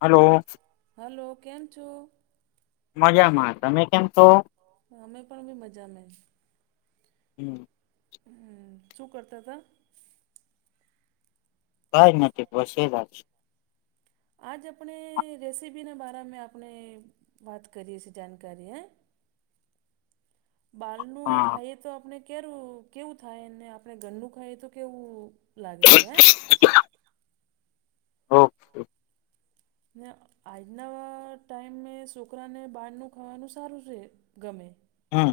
Hello hello કેમ છો મજામાં, તમે કેમ છો અમે પણ બી મજામાં હમ્મ હમ્મ, શું કરતાતા કાઈ નથી બસ [unintelligible] આજ આપણે રેસીપીના બારામે આપણે વાત કરીએ શી જાણકારી હે બાલનું હા ખાઈએ તો આપણે કેરુ કેવું થાય, ને આપણે ધરનું ખાઈએ તો કેવું લાગે છે હે ઓકે ને આજના ટાઈમમે સોકરાને બહારનું ખાવાનું સારું છે, ગમે હમ્મ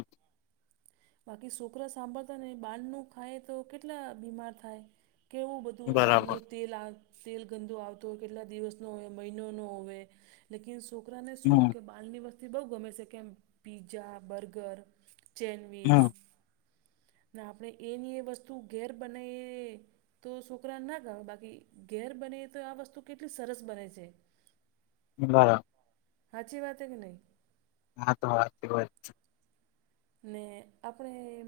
બાકી સોકરા સાંભળતા નહીં બાંરનું ખાય તો કેટલા બીમાર થાય કેવું બધું બરાબર બાલનું તેલ આ તેલ ગંદો આવતો હોય કેટલા દિવસનો હોય મહિનોનો હોવે લેકીન છોકરાને શું હમ કે હાલની વસ્તી બહુ ગમે છે કેમ પીઝા, બર્ગર, ચેનવીઝ હમ નેઆપણે એની એ વસ્તુ ઘેર બનાવીએ તો છોકરાને ના ગમે બાકી ઘેર બને તો આ વસ્તુ કેટલી સરસ બને છે બરા હાચી વાત હે ની હા, તો, હ, વાત ને આપણે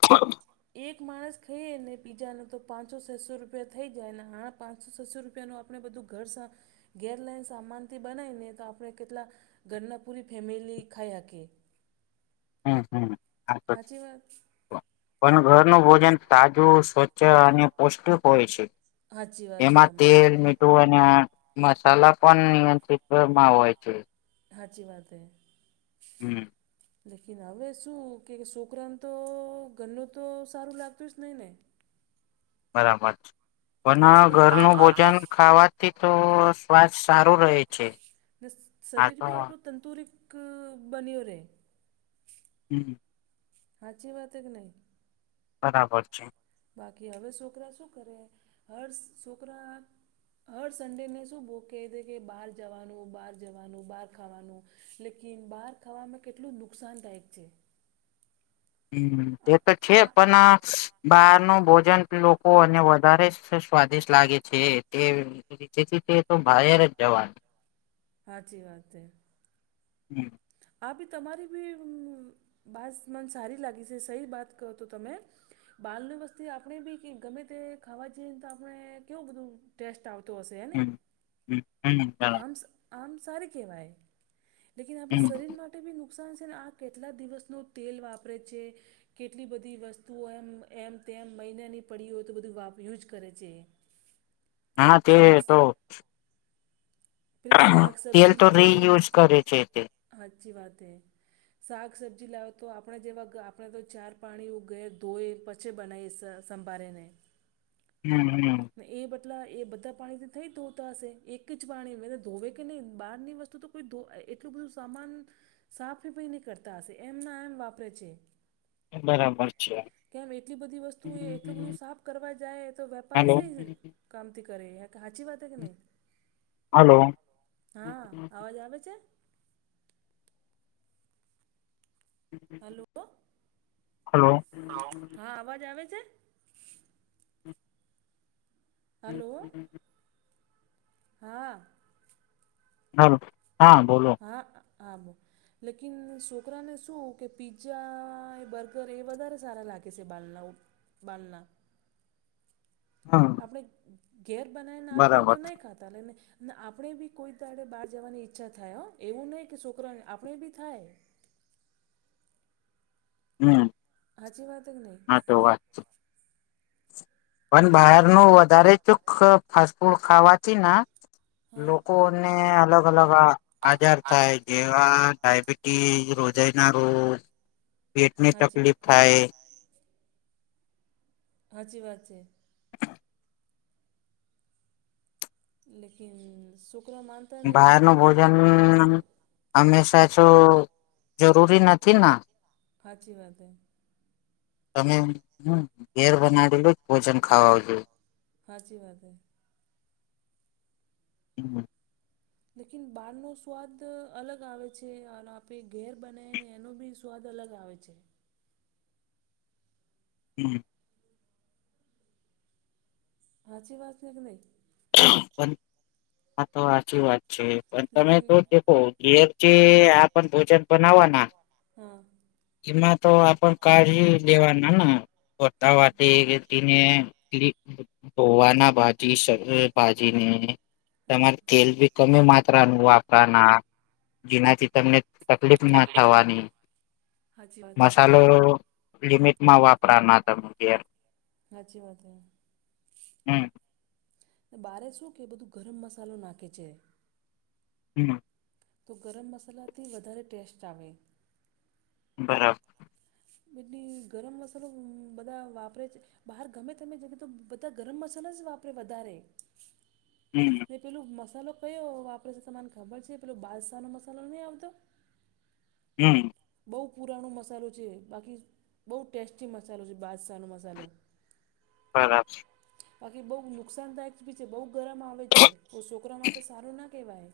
[unintelligible] એક માણસ ખાઈએ ને પીજા ન તો પાંચસો છસો રૂપિયા થઈ જાય ને આ પાંચસો, છસો રૂપિયાનું આપણે બધું ઘર સા ગેરલાઈન સામાનથી બનાવીને તો આપણે કેટલા ઘરના પૂરી ફેમિલી ખાઈ હકીએ હમ, હમ, હાચી વાત હ પણ ઘરનું ભોજન તાજું, સ્વચ્છ અને પૌષ્ટિક હોય છે હાચી વાત છે એમાં તમારી તેલ મી તેઓના મસાલા પણ નિયંત્રિતમાં હોય છે હાચી વાત હૈ હમ લેકિન હવે શું કે છોકરાન તો ધરનું તો સારું લાગતું જ નહીં ને બરાબર છે હાચી પણ વાત ઘરનું ભોજન ખાવા થી તો સ્વાસ સારું રહે છે ને હા શરીર તો ભી આપ તંતુરિતક બની હો રહે હમ હ હાછી વાત એક કે નહી બરાબર છે બાકી હવે છોકરા શું કરેહે હષ છોકરા હર સન્ડેને શું ભોગ કહે છે કે બહાર જવાનું, બહાર જવાનું, બહાર ખાવાનું લેકિન બહાર ખાવામાં કેટલું નુકસાનદાયક છે હમ, આ એ તો છે હા પણ બહાર ના ભોજન લોકો અને વધારે સ્વાદિષ્ટ લાગે છેએ તે જેથી તે તો બહર જ જવાનું હાચી વાત છે હમ આ ભી તમારી ભી બાસ મન સારી લાગી છે સહી વાત કહો તો તમે. બાલની વસ્તી આપણે બી ગમે તે ખાવા જઈએ ને તો આપણે કેવું બધું. ટેસ્ટ આવતો હશે એને હ હમ બરાબર આમ આમ સારી કહેવાય લેકન આપણે હમ શરીર માટે માટે બી નુકસાન છે ને આ કેટલા દિવસનું તેલ વાપરે છે કેટલી બધી વસ્તુઓ એમ એમ તેમ મહિનાની પડી હોય તો બધું વાપ યુઝ કરે છે [inaudible] હા તે શાક તો પલી સાક તેલ સબ્જી લાવે તો રીયુઝ કરે છે તે હાચી વાત હૈ શાક સબજી લાવ તો આપણે જેવા આપણે તો ચાર પાણી ઉ ગ ધોયી પછે બના સંભારેને હમ હમ ને એ બટલા એ બધા પાણીથી થઈ તોતા હશે એક જ પાણી. ધોવે કે નહી બહાર ની વસ્તુ તો કોઈ એટલું બધું સામાન. સાફ રીફઈ ન કરતા હશે એમ ના એમ વાપરે છે. બરાબર છે. કેમ એટલી બધી વસ્તુ એ એટલું બધું સાફ કરવા જાય તો વેપાર હલો સઈ જ. કામતી કરે હાચી વાત હે કે નહી. હલો. હા અવાજ આવે છે. હલો. હલો. હા અવાજ આવે છે. હલો હા. હલો હા બોલો. હા આમ. લેકિન છોકરાને શું કે પીઝા બર્ગર એ વધારે સારા લાગે છે બાલલા. બલલા. હમ આપણે ઘેર બનાવીને આપીને બરાબર તો નહી ખાતાને. ના આપણે બી કોઈ તડે બહાર જવાની ઈચ્છા થાય હો એવું નહીં કે છોકરાને આપણે બી થાય. હમ. હાચી વાત હે કે નહીં હા તો વાત છે. પણ લેકિન બહારનું વધારે ચૂક ફાસ્ટ ફૂડ ખાવાથી ના હા લોકો. ને અલગ અલગ આજાર થાય. જેવા ડયાબિટીસ રોજાઈ ના રોગ પેટની સાચી તકલીફ થાય. હાચી વાત છે. લેકીન શુક્ર માન બહાર નો ભોજ જ હમેશા શ જરૂરી નથી ના. હાચી વાત હે તમે હ ઘેર બનાડલું જ ભોજન ખાવાજો. હાચી વાત. [unintelligible] લેકીન બાર નુ સ્વાદ અલગ આવે છે અને આપે ઘેર બનાયે ને એનો બી સ સ્વાદ અલગ આવે છે. હમ. હાચી વાત છે કે નહી. પન આ તો હાચી વાત છે પણ તમે લેકિન તો [unintelligible] કેમ છે આ પન ભોજન બનાવાના. હા. એમાં તો આ પણ કાઢી દેવાના ને હમ વતાવાથી. એને એટ ધોવાના ભાજી [unintelligible] ભાજીને હા તમારે તેલ બી કમે માત્રાનું વાપરાના જેનાથી તમને તકલીફ ના થવાની સાચી વાત હે મસાલો લિમિટમાં વાપરાના તમે ઘેર. હાચી વાત હે. હમ બારે શું કે બધું ગરમ મસાલો નાખે છે. હમ. તો ગરમ મસાલાથી વધારે ટેસ્ટ આવે. બરાબર. બને ગરમ મસાલો બધા વાપરે છે. બહાર ગમે તમે જમે તો બધા ગરમ મસાલા જ વાપરે વધારે. હમ. નહી પેલું મસાલો કયો વાપરે છે તમને ખબર છે પેલો બાદશાહનો મસાલો નહીં આવતો. હમ. બહુ પુરાણો મસાલો છે બાકી બહુ ટેસ્ટી મસાલો છે બાદસાહનો મસાલો. [inaudible] બરા બાકી બહુ નુકસાનદાયક બી છે બહુ ગરમ આવે છે છોકરા માટે સારું ના કેહેવાય.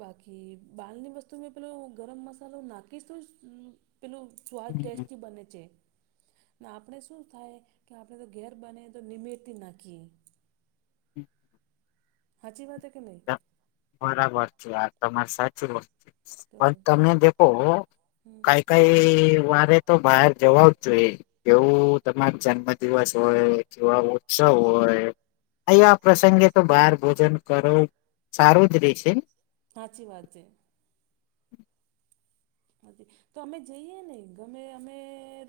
બાકી બાલની વસ્તુમાં પેલુ ગરમ મસાલો નાખીશ તો જ પેલું. સ્વાદ ટેસ્ટી બને છે. આપણે શું થાય કે આપણે તો ઘેર બને તો નિમેતી નાખીએ. હાચી વાત કે નહી. બરાબર છે આ તમારે સાચી વસ તો પણ તમે દેખો હું હમ કઈ કઈ વારે તો બહાર જવા જ જોઈએ કેવું તમારો જન્મ દિવસ હોય કેવા હોય સૌ હોય અહીયા પ્રસંગે તો બહાર ભોજન કરો સારું જ રેય છે. હાચી વાત છે. [inaudible] તો અમે જઈએ ને ગમે અમે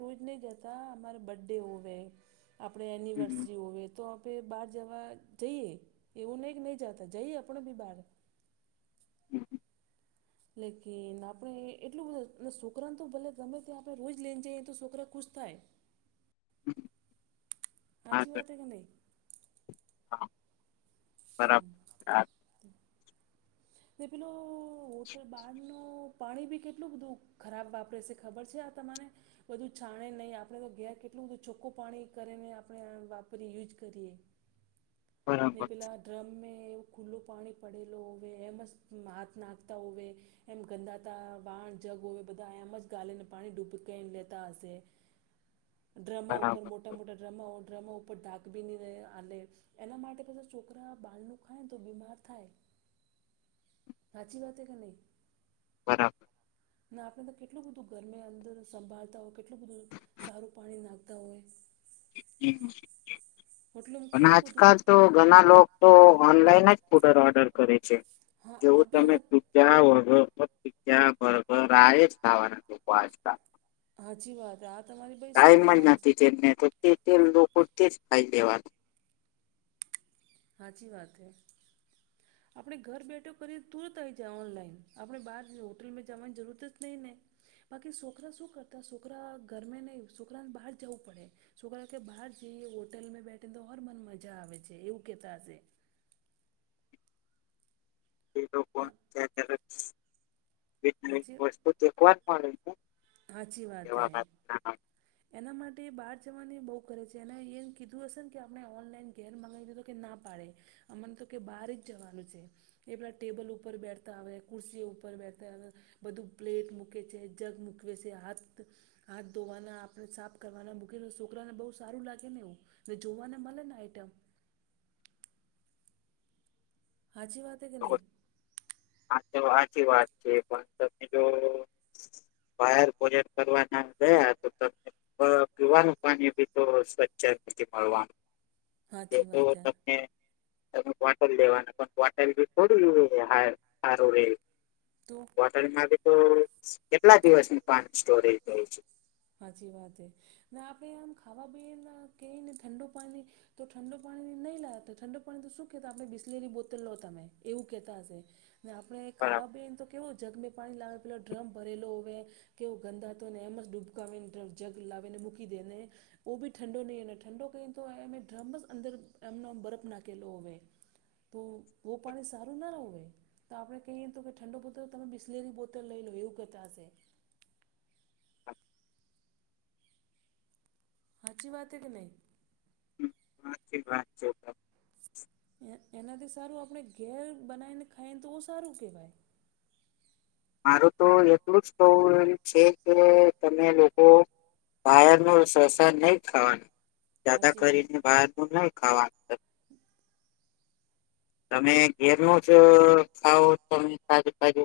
રોજ નહી જતા અમારે બર્ડે હોવે આપણે એનિવર્સરી હોવે તો બહાર જવા જઈએ એવું નહીં કે નહીં જતા જઈએ આપણ બી બહાર. [inaudible] લેકિન આપણે એટલું બધ સોકરાને તો ભલે તમે ત્યાં આપણે રોજ લઈને જઈએ તો સોકરા ખુશ થાય. [inaudible] હાચી વાત હે કે નહી. હમ. બરાબર ને પેલું હોટલ બાર નું પાણી બી કેટલું બધું ખરાબ વાપરે સે ખબર છે આ તમને. બધું છાણે નહીં આપણે તો ઘેર કેટલું બધું ચોખ્ખું પાણી કરીને આપણે વાપરીએ યુઝ કરીએ. ને બરાબર પેલા ડ્રમ એવ ખુલ્લું પાણી પડેલ હોવે એમ જ હાથ નાખતા હોવે એમ ગંદાતા વાણ જગ હો બધા એમ જ ગાલીને પાણી ડૂબને લેતા હશે. ડ્રમા ઉપર મોટા બરાબર મોટા ડ્રમા ડ્રમા ઉપર ડાક બીની આ એના માટે પછી છોકરા બાલનું ખાય ને તો બીમાર થાય. સાાચી વાત કે નહી. હા ને આપણે તો કેટલું બધું ઘરમે અંદર સંભાળતા હોય, કેટલું બધું સારું પાણી નાખતા હોય, મતલબ અને કેવું બધું આજકાલ કા તો ઘણા લોકો ઓનલાઈન જ ફૂડ ઓર્ડર કરે છે હા આ જેવું બી તમે હા કયાં વઘર ફક્ત પીઝા બર્ગ આયજ ખાવાના આજકાલ હાચી વાત આ તમારી ભાઈ ટાઈમ જ નથી તેલ ને તો તે તેલ લોકો તેજ ખાઈ દેવાનું હાચી વાત હ. આપણે ઘર બેઠો કરીને તુરત આઈ જાય ઓનલાઈન આપણે બહાર હોટલમાં જવાની જરૂરત જ નહીં ને. બાકી છોકરા શું કરતા છોકરા ગરમે નહિ છોકરાને બહાર જવું પડે. છોકરા કે બહાર જઈએ હોટલમાં બેઠીને તો ઓર મન મજા આવે છે એવું કેતા હશે. તે લોકો હ [unintelligible] હાચી વાત હે [inaudible] એના માટે બહાર જવાની બહુ કરે છે એને એમ કીધું હશે ને કે આપણે ઓનલાઈન ઘેર મગાવી દીધું કે ના પાડે. અમન તો કે બહાર જ જવાનું છે, એ પેલા ટેબલ ઉપર બેઠતા આવે, કુર્સી ઉપર બેઠતા આવે બધું પ્લેટ મૂકે છે, જગ મુૂકવે છે હાથ હાથ ધોવાના આપણે સાફ કરવાના મૂકી છોકરાને બહુ સારું લાગે ને એવું ને જોવાને મળે ને આઈટમ હાચી વાત કે નહીં હા, તો આચી વાત છે પણ તમે જો ફાયર પ્રોજેક્ટ કરવા ના ગયા તો તમે પીવાનું પાણી બી તો સ્વચ્છ મળવાનું તો સાચી વાત હે તને ત ક્ટલ લેવાનું પણ ક્ટલ બી થોડું હ હારુ તો હોટલમાં તો કેટલા દિવસનું પાણી સ્ટોરેજ રહેતું હોઈ છે, સાચી વાત એ ને આપણે આમ ખાવા બેયે ને ક ઠંડુ પાણી તો ઠંડો પાણી નહીં લાવ ઠંડો પાણી તો શું કેતા આપણે બિસલેલી બોતલ લો તમેં એવું કેતા હશે, ને આપણે બરાબર ખાવા બે ન તો કેવો જગમે પાણી લાવે પેલો ડ્રમ ભરેલો હોય, કેવો ગંદા હતો ને એમ જ ડૂબ મૂ કવે જગ લાવેને મુકી દને ઓબી ઠંડો નહીં અને ઠંડો તોય અ ડ્રમ બસ અંદર એમનો બરફ નાખેલો હવે તો વો પાણી સારું ના રહે ભાઈ તો આપણે કહીએ તો કે ઠંડ બ પોતો તમે બિસ્લેરી બોતલ લઈ લો એવું કતા હશે, [unintelligible] હાચી વાત એ કે નહી- હા ચી વાત છે, એ એનાથી સારું આપણે ઘેર બનાવીને ખાઈએને તો એું સારું કહેવાય, મારું તો એટલું [unintelligible] છે કે તમે લોકો? બાર ન શસ નહી ખાવાનું દાદા સાચી વાત કરીને બહાર નુ નહી ખાવાનું- [inaudible] તમે ઘેર ન જ ખાવો તમે તાજુ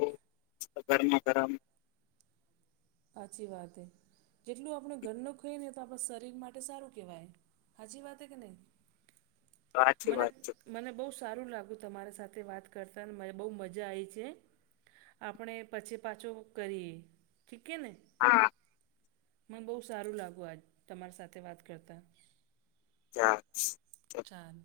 તજુ ગરમા ગરમ હાચી વાત એ જેટલું આપણે ઘર નુ ખોઈએ ને તો આપડા શરીર માટે સારું કેહેવાય, સાચી વાત કે નહી સાચી મને વાત છે મને બહુ સારું લાગ્યું તમારા સાથે વાત કરતા અને મને બહુ મજા આવી છે, આપણે પછી પાછો કરીએ ઠીક હે ને હા મને બહુ સારું લાગુ આજ તમારી સાથે વાત કરતા, [unintelligible] ચાલ-